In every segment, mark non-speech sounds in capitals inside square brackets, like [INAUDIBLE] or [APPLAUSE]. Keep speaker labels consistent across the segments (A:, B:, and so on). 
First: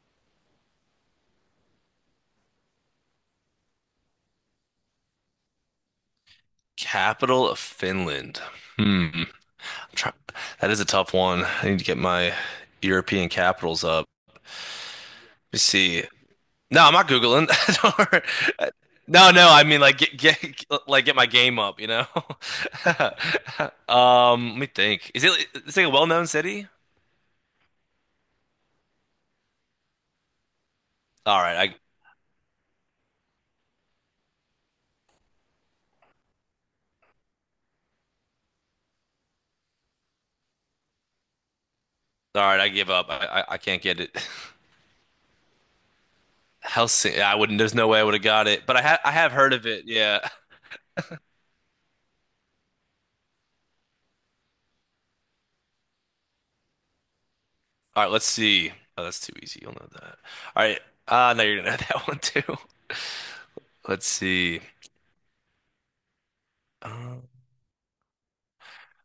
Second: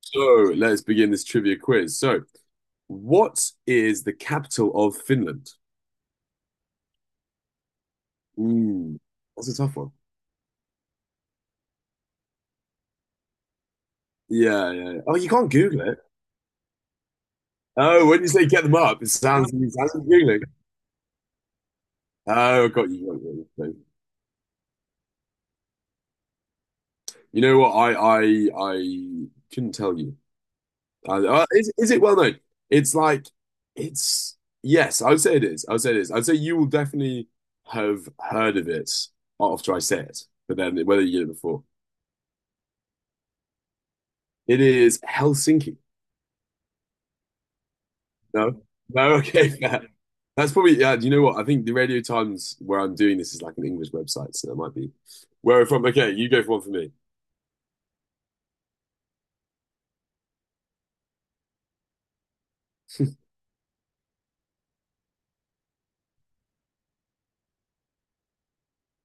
A: So let's begin this trivia quiz. So, what is the capital of Finland?
B: Capital of Finland.
A: Mm,
B: Hmm. I'm
A: that's a tough one.
B: try- That is a tough one. I need to get my European capitals up.
A: Yeah, yeah, yeah. Oh, you can't
B: Let me
A: Google it.
B: see. No, I'm not Googling. [LAUGHS] Don't
A: Oh, when
B: worry.
A: you say get them up, it
B: No, no,
A: sounds
B: I
A: it
B: mean
A: sounds
B: like
A: like Googling.
B: get my game up, you know?
A: Oh, I got
B: [LAUGHS]
A: you, got you.
B: Let me think. Is it a well-known city?
A: You know what? I couldn't tell you. I,
B: All right, I
A: is it well known? It's like it's yes. I would say it is. I would say it is. I'd say you will definitely have heard of it after I say it, but then whether you did it before.
B: all right, I give up. I can't get it. [LAUGHS]
A: It is Helsinki.
B: Helsinki. I wouldn't. There's no way I would have got
A: No,
B: it, but
A: no,
B: I
A: [LAUGHS]
B: have
A: okay,
B: heard of
A: fair.
B: it. Yeah.
A: That's probably, yeah. Do you know what? I think the Radio Times where I'm doing this is like an English website, so that might be where I'm from. Okay, you go for one for me.
B: All right, let's see. Oh, that's too easy. You'll know that. All right. Now you're gonna know [LAUGHS] that one too. Let's see. Um,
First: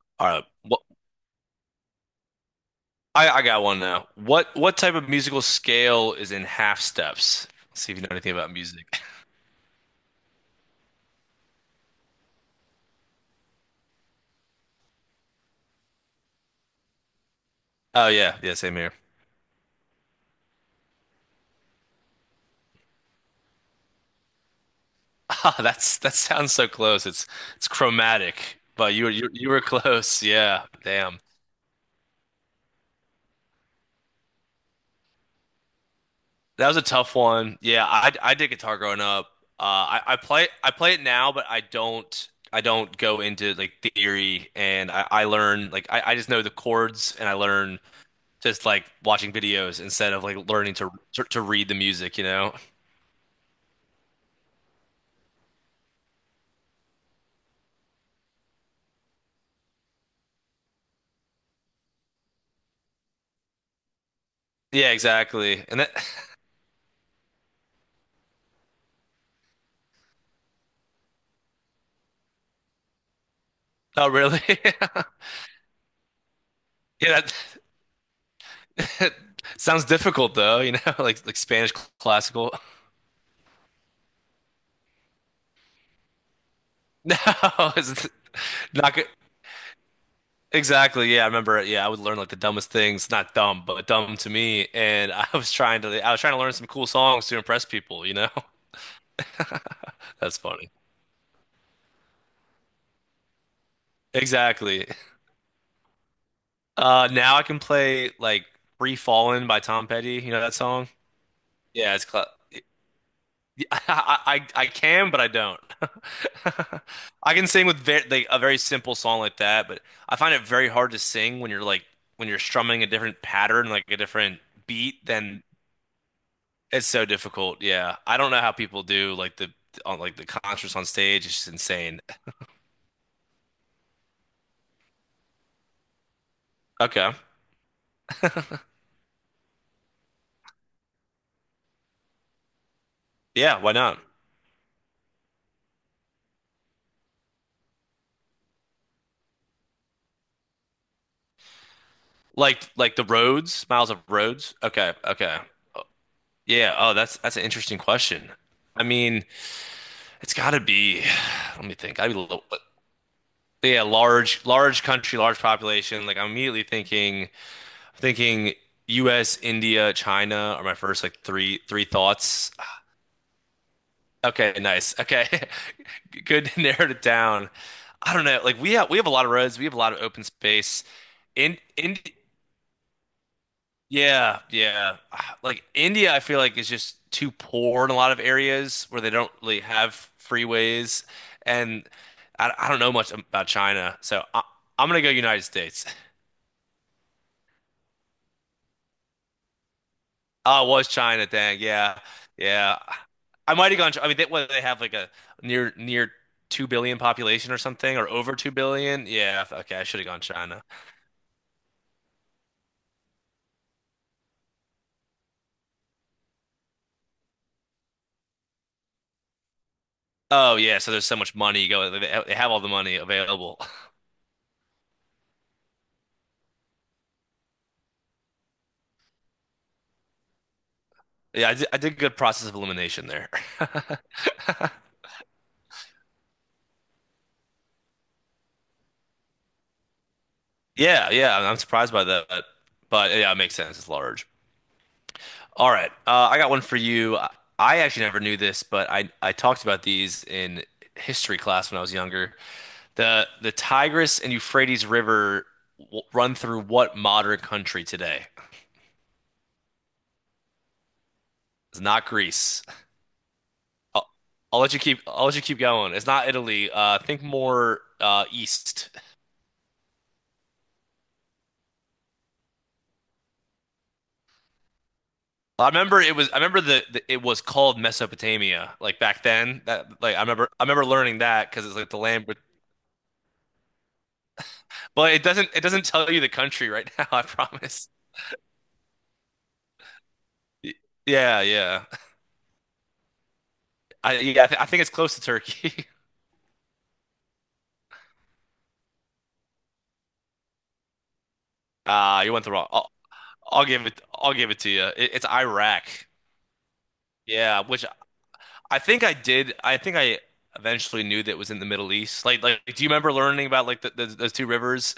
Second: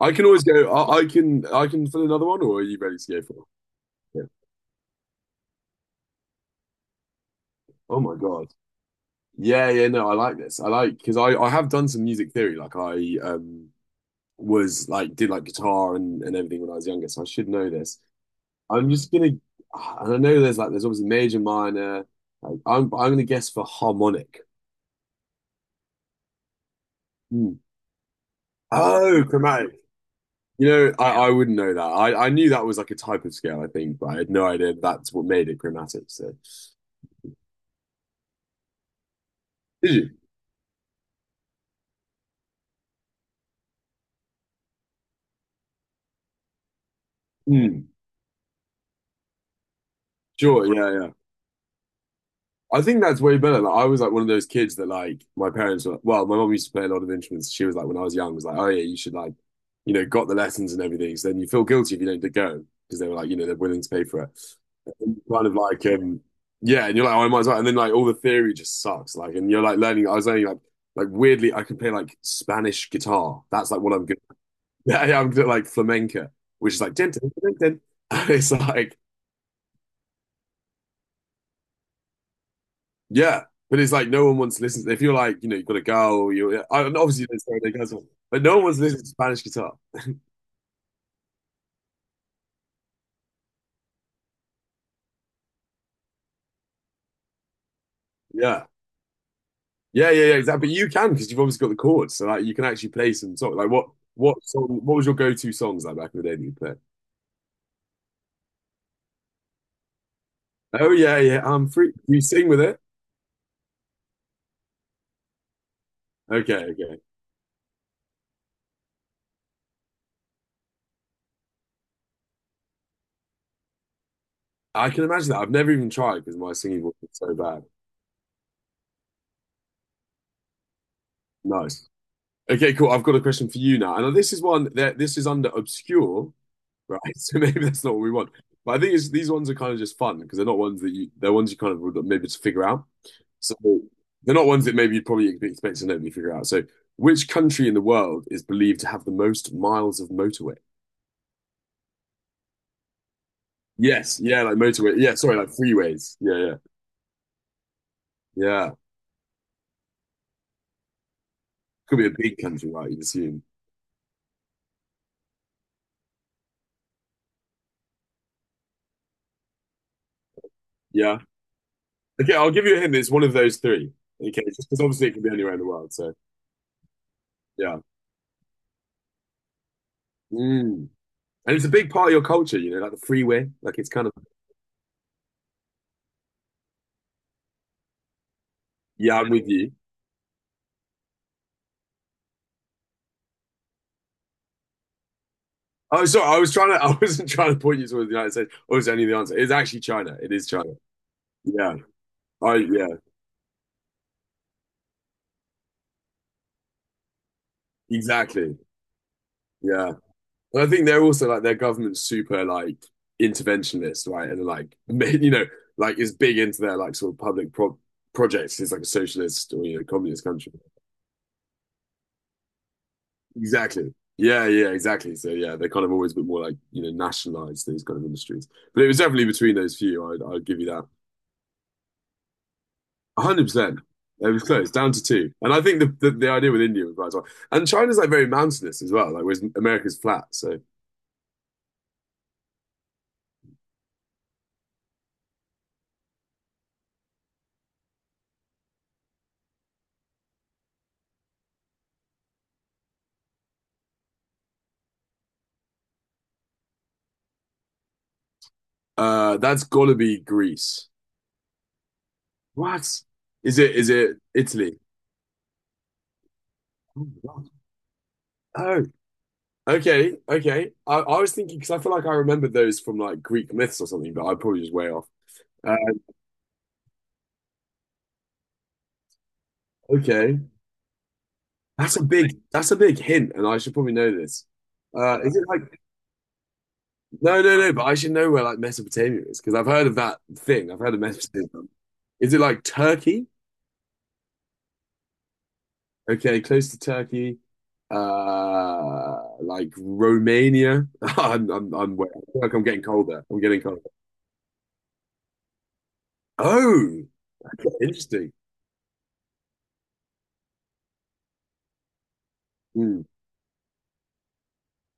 A: I can
B: all
A: always
B: right.
A: go.
B: What
A: I can fill another one, or are you ready to go for
B: I
A: one?
B: got one now.
A: Yeah.
B: What type of musical scale is in half steps? Let's see if
A: Oh
B: you know
A: my
B: anything
A: God.
B: about music.
A: Yeah, yeah. No, I like this. I like Because I have done some music theory. Like I was like did like guitar and everything when I was younger, so I should know this.
B: Oh yeah, yeah, same
A: I'm
B: here.
A: just
B: [LAUGHS]
A: gonna And I know there's obviously major, minor. Like I'm gonna guess for harmonic.
B: Ah, that sounds so close. It's
A: Hmm.
B: it's chromatic, but you were
A: Oh,
B: you, you were
A: chromatic.
B: close.
A: You
B: Yeah,
A: know,
B: damn.
A: I wouldn't know that. I knew that was like a type of scale, I think, but I had no idea that's what made it chromatic. So,
B: That was a tough one. Yeah, I did guitar growing up.
A: did you?
B: I play it now, but I don't go into like theory and I learn like I just know the chords and I learn
A: Mm,
B: just like watching videos instead of like
A: sure,
B: learning to
A: yeah, yeah.
B: to, to read the music, you know?
A: I think that's way better. Like, I was like one of those kids that like my parents were. Well, my mom used to play a lot of instruments. She was like when I was young, was like, oh yeah, you should like, got the lessons and everything. So then you feel guilty if you don't go because they were like, they're willing to pay for it.
B: Yeah,
A: And you kind of
B: exactly. And
A: like,
B: that
A: yeah, and you're like, oh, I might as well. And then like all the theory just sucks. Like, and you're like learning. I was learning like weirdly, I can play like Spanish guitar. That's like what
B: [LAUGHS]
A: I'm
B: oh
A: good.
B: really? [LAUGHS]
A: Yeah, yeah, I'm good at like flamenco, which is like dun,
B: Yeah,
A: dun,
B: that
A: dun, dun, dun. [LAUGHS] It's
B: [LAUGHS]
A: like
B: that sounds difficult though, you know, [LAUGHS] like Spanish classical. [LAUGHS]
A: yeah, but it's like no one wants to listen. To, if you're like you know you've got a girl, and
B: No,
A: obviously there's no other girls,
B: it's
A: but no one wants to
B: not
A: listen to
B: good.
A: Spanish guitar.
B: Exactly. Yeah, I remember. Yeah, I would learn like the dumbest things, not dumb, but dumb to me. And I was trying to learn some cool songs to impress people, you know?
A: Yeah, yeah,
B: [LAUGHS]
A: yeah, yeah,
B: That's
A: exactly.
B: funny.
A: But you can because you've obviously got the chords, so like you can actually play some song. Like what song?
B: Exactly.
A: What was your go-to songs like back in the day that you played?
B: Now I can play like Free Fallin' by Tom Petty. You know that song?
A: Oh yeah, yeah, I'm free.
B: Yeah, it's
A: You
B: cla
A: sing with it?
B: [LAUGHS] I can, but I don't.
A: Okay,
B: [LAUGHS]
A: okay.
B: I can sing with very, like a very simple song like that, but I find it very hard to sing when you're like when you're strumming a different pattern, like a different
A: I can
B: beat
A: imagine that.
B: than
A: I've never even tried because my singing
B: it's
A: voice
B: so
A: is so
B: difficult.
A: bad.
B: Yeah. I don't know how people do like the on like the concerts on stage. It's just
A: Nice.
B: insane.
A: Okay, cool. I've got a question for you now. And this is one that this is under obscure, right?
B: Okay.
A: [LAUGHS] So maybe that's not what we want. But I think these ones are kind of just fun because they're not ones that you they're ones you kind of would like maybe just figure out. So
B: Yeah, why not?
A: they're not ones that maybe you'd probably expect to nobody figure out. So which country in the world is believed to have the most miles of motorway?
B: Like the roads, miles of
A: Yes, yeah, like
B: roads.
A: motorway.
B: Okay.
A: Yeah, sorry,
B: Okay.
A: like freeways. Yeah, yeah,
B: Yeah. Oh, that's an interesting question.
A: yeah.
B: I mean, it's got to be [SIGHS] let me
A: Could
B: think.
A: be
B: I'd
A: a
B: be a
A: big
B: little,
A: country, right? You'd assume.
B: yeah, large large country, large population. Like I'm immediately thinking US, India, China are my first
A: Yeah.
B: like three
A: Okay, I'll
B: thoughts.
A: give you a hint. It's one of those three. Okay,
B: Okay,
A: just because
B: nice.
A: obviously it could be
B: Okay.
A: anywhere in the world. So,
B: [LAUGHS] Good to narrowed it down.
A: yeah.
B: I don't know. Like we have a lot of roads, we have a lot of open space.
A: Mm. And it's a big
B: In
A: part of your culture, like the freeway. Like it's kind of,
B: yeah, yeah. [SIGHS] Ah, like India, I feel like is just too poor in a lot of areas where they
A: yeah, I'm
B: don't
A: with
B: really
A: you.
B: have freeways and I don't know much about China. So I'm gonna go United States. [LAUGHS]
A: Oh, sorry, I was trying to, [LAUGHS] I wasn't trying to point you towards the United States. Oh, is only the answer. It's actually China. It is
B: Oh, it
A: China.
B: was China, dang.
A: Yeah.
B: Yeah. Yeah.
A: Yeah,
B: I might have gone. I mean, they, what they have like a near near 2 billion population or something or over 2
A: exactly.
B: billion? Yeah. Okay, I
A: Yeah.
B: should have gone China.
A: And I think they're also like their government's super like interventionist, right? And like, [LAUGHS] like is big into their like sort of public projects. It's like a socialist or, communist country.
B: Oh, yeah, so there's so much money going. They have all the money available. [LAUGHS]
A: Exactly. Yeah, yeah, exactly. So yeah, they're kind of always a bit more like, nationalized these kind of industries. But it was definitely between those few. I'd give you that.
B: Yeah, I did a good process of elimination
A: one
B: there.
A: hundred percent.
B: [LAUGHS]
A: It was close, down to two. And I think the idea with India was right as well. And China's like very mountainous as well, like whereas America's flat. So
B: Yeah, yeah, I'm surprised by that. But, yeah, it makes sense. It's large. All right. I got one for you. I actually never knew this, but I talked about these in history class when I was younger. The Tigris and Euphrates River run through what modern country today?
A: that's gotta be Greece.
B: It's not Greece.
A: What? Is it is
B: I'll,
A: it
B: I'll let
A: Italy?
B: you keep I'll let you keep going. It's not Italy.
A: Oh, my
B: Think
A: God.
B: more
A: Oh,
B: east.
A: okay, okay. I was thinking because I feel like I remembered those from like Greek myths or something, but I'm probably just way off.
B: I
A: Uh,
B: remember it was I remember the it was called Mesopotamia like back then. That like
A: okay,
B: I remember learning that because it's like
A: that's
B: the
A: a
B: land,
A: big that's a big hint, and I should probably know this.
B: but it
A: Is it
B: doesn't
A: like
B: tell you the country right now. [LAUGHS] I
A: No, no, no. But
B: promise.
A: I should know where like Mesopotamia is because I've heard of that thing.
B: Y-
A: I've heard of
B: Yeah,
A: Mesopotamia.
B: yeah.
A: Is it like Turkey?
B: I yeah I think it's close to Turkey. [LAUGHS]
A: Okay, close to Turkey. Like Romania. [LAUGHS] I'm wet.
B: Ah,
A: I
B: you
A: feel
B: went the
A: like I'm
B: wrong.
A: getting colder. I'm getting colder.
B: I'll give it to you. It's Iraq.
A: Oh,
B: Yeah,
A: okay,
B: which
A: interesting.
B: I think I did. I think I eventually knew that it was in the Middle East. Like, do you
A: Hmm.
B: remember learning about like those two rivers?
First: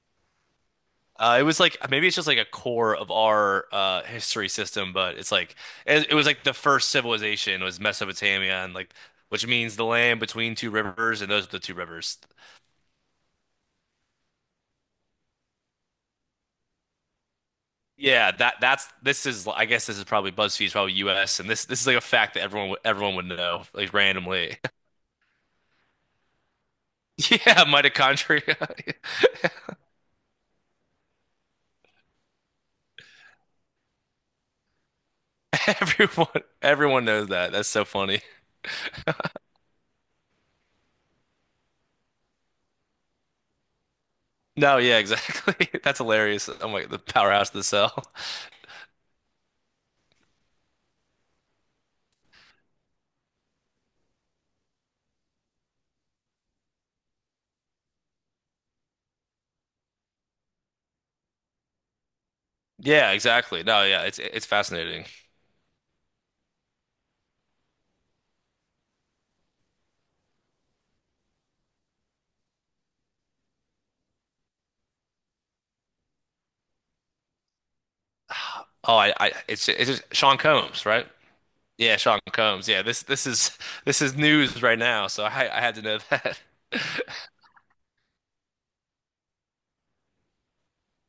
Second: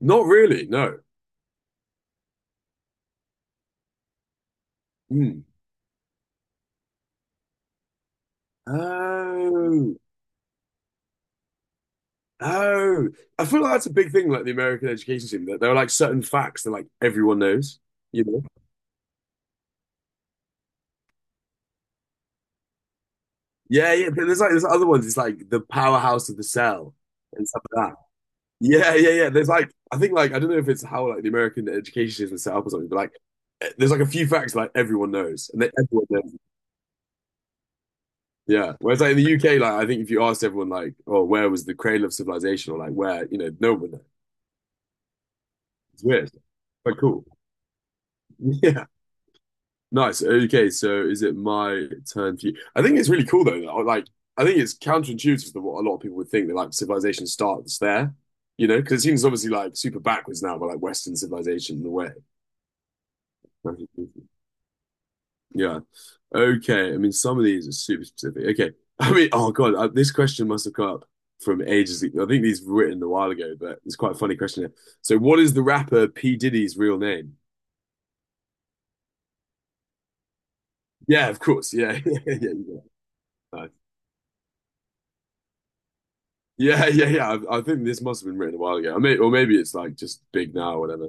A: Not really. No.
B: It was like maybe it's just like a core of our history system, but it's
A: Hmm.
B: like it was like the first civilization was Mesopotamia, and like which means the
A: Oh,
B: land between two rivers, and those are the two rivers.
A: oh. I feel like that's a big thing. Like the American education system, that there are like certain facts that like everyone knows. You
B: Yeah,
A: know.
B: that that's this is I guess this is probably BuzzFeed's probably U.S. and this is like a fact that everyone would know
A: Yeah,
B: like
A: yeah. But there's like
B: randomly.
A: there's
B: [LAUGHS]
A: other ones. It's like the powerhouse of the cell and stuff
B: Yeah,
A: like that.
B: mitochondria.
A: Yeah, yeah, yeah. There's like I think like I don't know if it's how like the American education system is set up or something, but like there's like a few facts like everyone knows and then
B: [LAUGHS]
A: everyone knows.
B: Everyone, everyone knows that. That's so funny.
A: Yeah. Whereas like in the UK, like I think if you asked everyone like, oh, where was the cradle of civilization or like where, no one knows.
B: No, yeah, exactly. [LAUGHS] That's
A: It's weird.
B: hilarious. I'm like
A: But
B: the
A: cool.
B: powerhouse of the cell. [LAUGHS]
A: [LAUGHS] Yeah. Nice. Okay, so is it my turn for you? I think it's really cool though. Like, I think it's counterintuitive to what a lot of people would think that like civilization starts there, because it seems obviously like super backwards now, but like Western civilization in a way.
B: Yeah, exactly. No, yeah, it's
A: [LAUGHS]
B: it's fascinating.
A: Yeah. Okay. I mean, some of these are super specific. Okay. I mean, oh God, this question must have come up from ages ago. I think these were written a while ago, but it's quite a funny question here. So, what is the rapper P. Diddy's real name?
B: Oh, I it's just Sean Combs, right?
A: Yeah, of course.
B: Yeah,
A: Yeah. [LAUGHS]
B: Sean
A: Yeah.
B: Combs. Yeah, this is
A: Yeah.
B: [LAUGHS] this is news right now, so I had to know that. [LAUGHS]
A: Yeah, [LAUGHS] yeah, yeah. I think this must have been written a while ago. Or maybe it's like just big now or whatever.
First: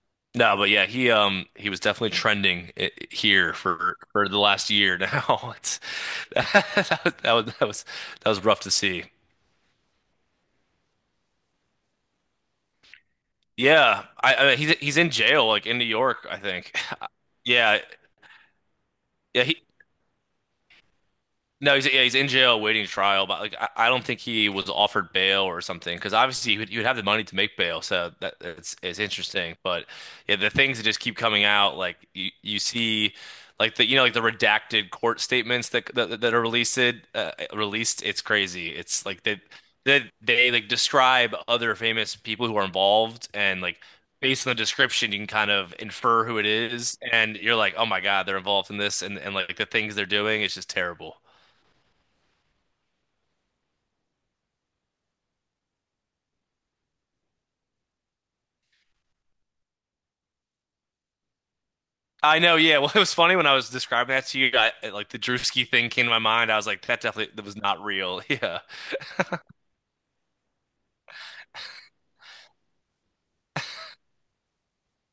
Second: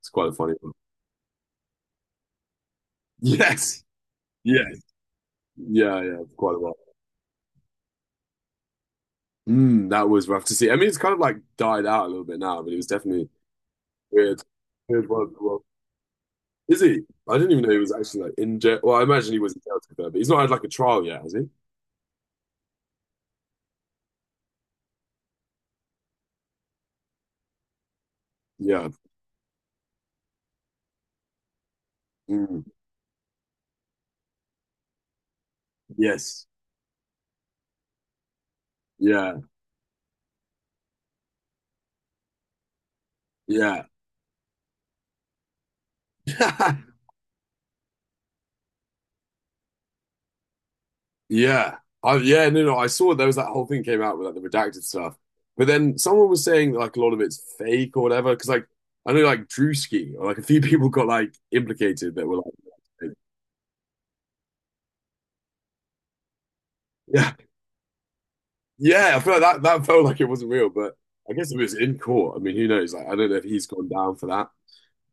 A: It's quite a funny
B: No, but
A: one. [LAUGHS]
B: yeah, he was definitely trending I here
A: Yes.
B: for the last
A: Yes.
B: year now. [LAUGHS] It's
A: Yeah, yeah,
B: [LAUGHS]
A: quite a while.
B: that was that was that was that was rough to see.
A: That was rough to see. I mean, it's kind of like died out a little bit now, but it was definitely
B: Yeah,
A: weird.
B: I he's
A: Weird
B: in
A: one.
B: jail
A: Well,
B: like in New York, I think.
A: is he?
B: [LAUGHS]
A: I didn't even know he
B: Yeah,
A: was actually like in jail. Well, I imagine he
B: yeah,
A: was in jail to be fair, but he's not had like a trial yet, has he?
B: no, he's yeah, he's in jail waiting trial, but like I don't think he was offered bail or something because obviously you would have the money to make bail, so that it's
A: Yeah.
B: it's interesting. But yeah, the things that just keep coming out, like you
A: Mm.
B: see, like the you know like the redacted court statements that are
A: Yes.
B: released released. It's crazy.
A: Yeah.
B: They like describe other famous people who are involved and like. Based on the description, you can kind of infer who it
A: Yeah. [LAUGHS]
B: is, and you're like, "Oh my God, they're involved in this," and like the things they're doing, it's just terrible.
A: Yeah. Yeah, no, no. I saw there was that whole thing came out with like the redacted stuff. But then someone was saying that like a lot of it's fake or whatever. Because like I know like Drewski or like a few [LAUGHS] people got like implicated that were
B: I
A: like
B: know, yeah. [LAUGHS] Well, it
A: [LAUGHS] fake.
B: was funny when I was describing that to you, like the Drewski thing came to my mind. I was like, that
A: Yeah.
B: definitely that was not real. [LAUGHS] Yeah.
A: Yeah, I feel like that felt like it wasn't real, but I guess it was in court. I mean, who knows? Like I don't know if he's gone down for that.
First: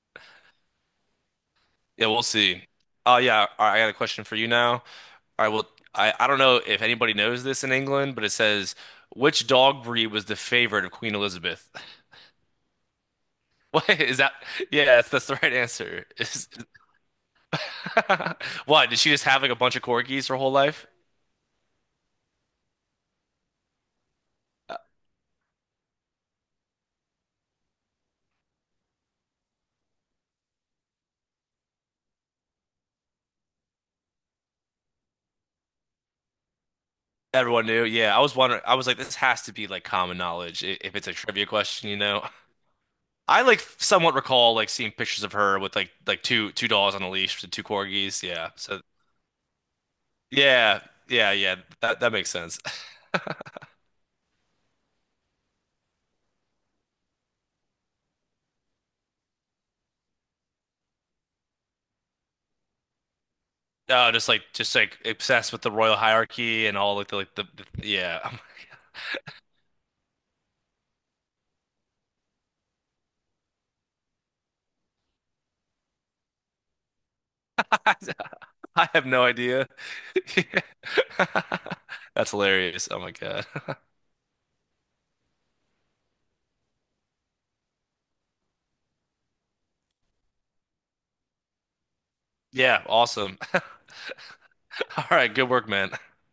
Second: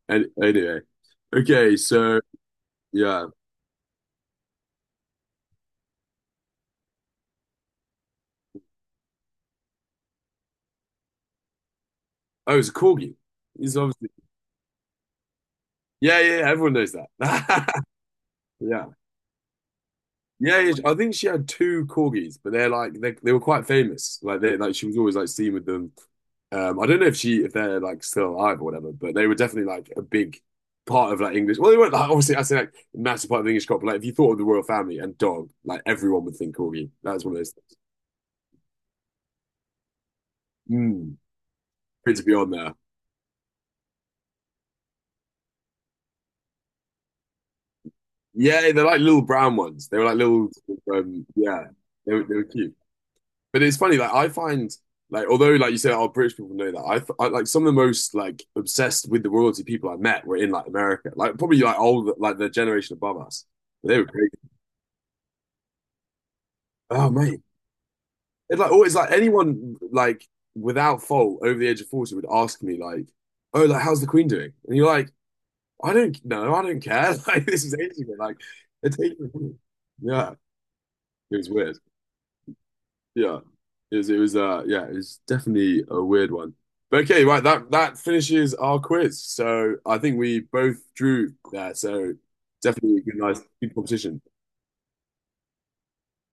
A: Anyway. Okay,
B: Yeah,
A: so
B: we'll see. Oh
A: yeah.
B: yeah, all right, I got a question for you now. All right, well, I don't know if anybody knows this in England, but it says which dog breed was the favorite of Queen Elizabeth? [LAUGHS]
A: Oh, it's a corgi. He's
B: What
A: obviously
B: is that? Yeah, that's the right answer. [LAUGHS]
A: Yeah, yeah, yeah, everyone knows that. [LAUGHS]
B: [LAUGHS]
A: Yeah.
B: What, did she just have like a bunch of corgis her whole
A: Yeah, yeah,
B: life?
A: I think she had two corgis, but they're like they were quite famous. Like they like
B: Uh,
A: she was always like seen with them. I don't know if she if they're like still alive or whatever, but they were definitely like a big part of like English. Well, they weren't like obviously I say like a massive part of the English crop. But, like if you thought of the royal family and dog, like everyone would think corgi. That's one of those
B: Everyone
A: things.
B: knew. Yeah, I was wondering. I was like, this has to be like common knowledge if it's a
A: Mm,
B: trivia question, you
A: Good to
B: know?
A: be on there.
B: I like somewhat recall like seeing pictures of her with like two dolls on a leash with two corgis. Yeah.
A: Yeah,
B: So
A: they're like little brown ones. They were like little
B: yeah, yeah, yeah.
A: yeah,
B: That
A: they were,
B: makes
A: they were
B: sense.
A: cute.
B: [LAUGHS]
A: But it's funny, like I find, like although like you say, oh, British people know that. I like some of the most like obsessed with the royalty people I met were in like America, like probably like old, like the generation above us. They were crazy.
B: Just like just like obsessed with the royal hierarchy and all like
A: Oh
B: the like
A: mate,
B: the, the yeah.
A: it's like always like anyone like without fault over the age of 40 would ask me like, oh, like how's the Queen doing? And you're like, I don't know, I don't care. [LAUGHS] Like this is ages ago. Like
B: [LAUGHS] I
A: it's
B: have
A: ages
B: no
A: ago.
B: idea.
A: Yeah,
B: [LAUGHS]
A: it was weird.
B: That's hilarious. Oh my
A: Yeah.
B: God. [LAUGHS]
A: It was yeah, it was definitely a weird one. But okay, right, that finishes our quiz. So I think we both drew there, so
B: Yeah,
A: definitely a good
B: awesome.
A: nice good competition.
B: [LAUGHS] All right, good work, man.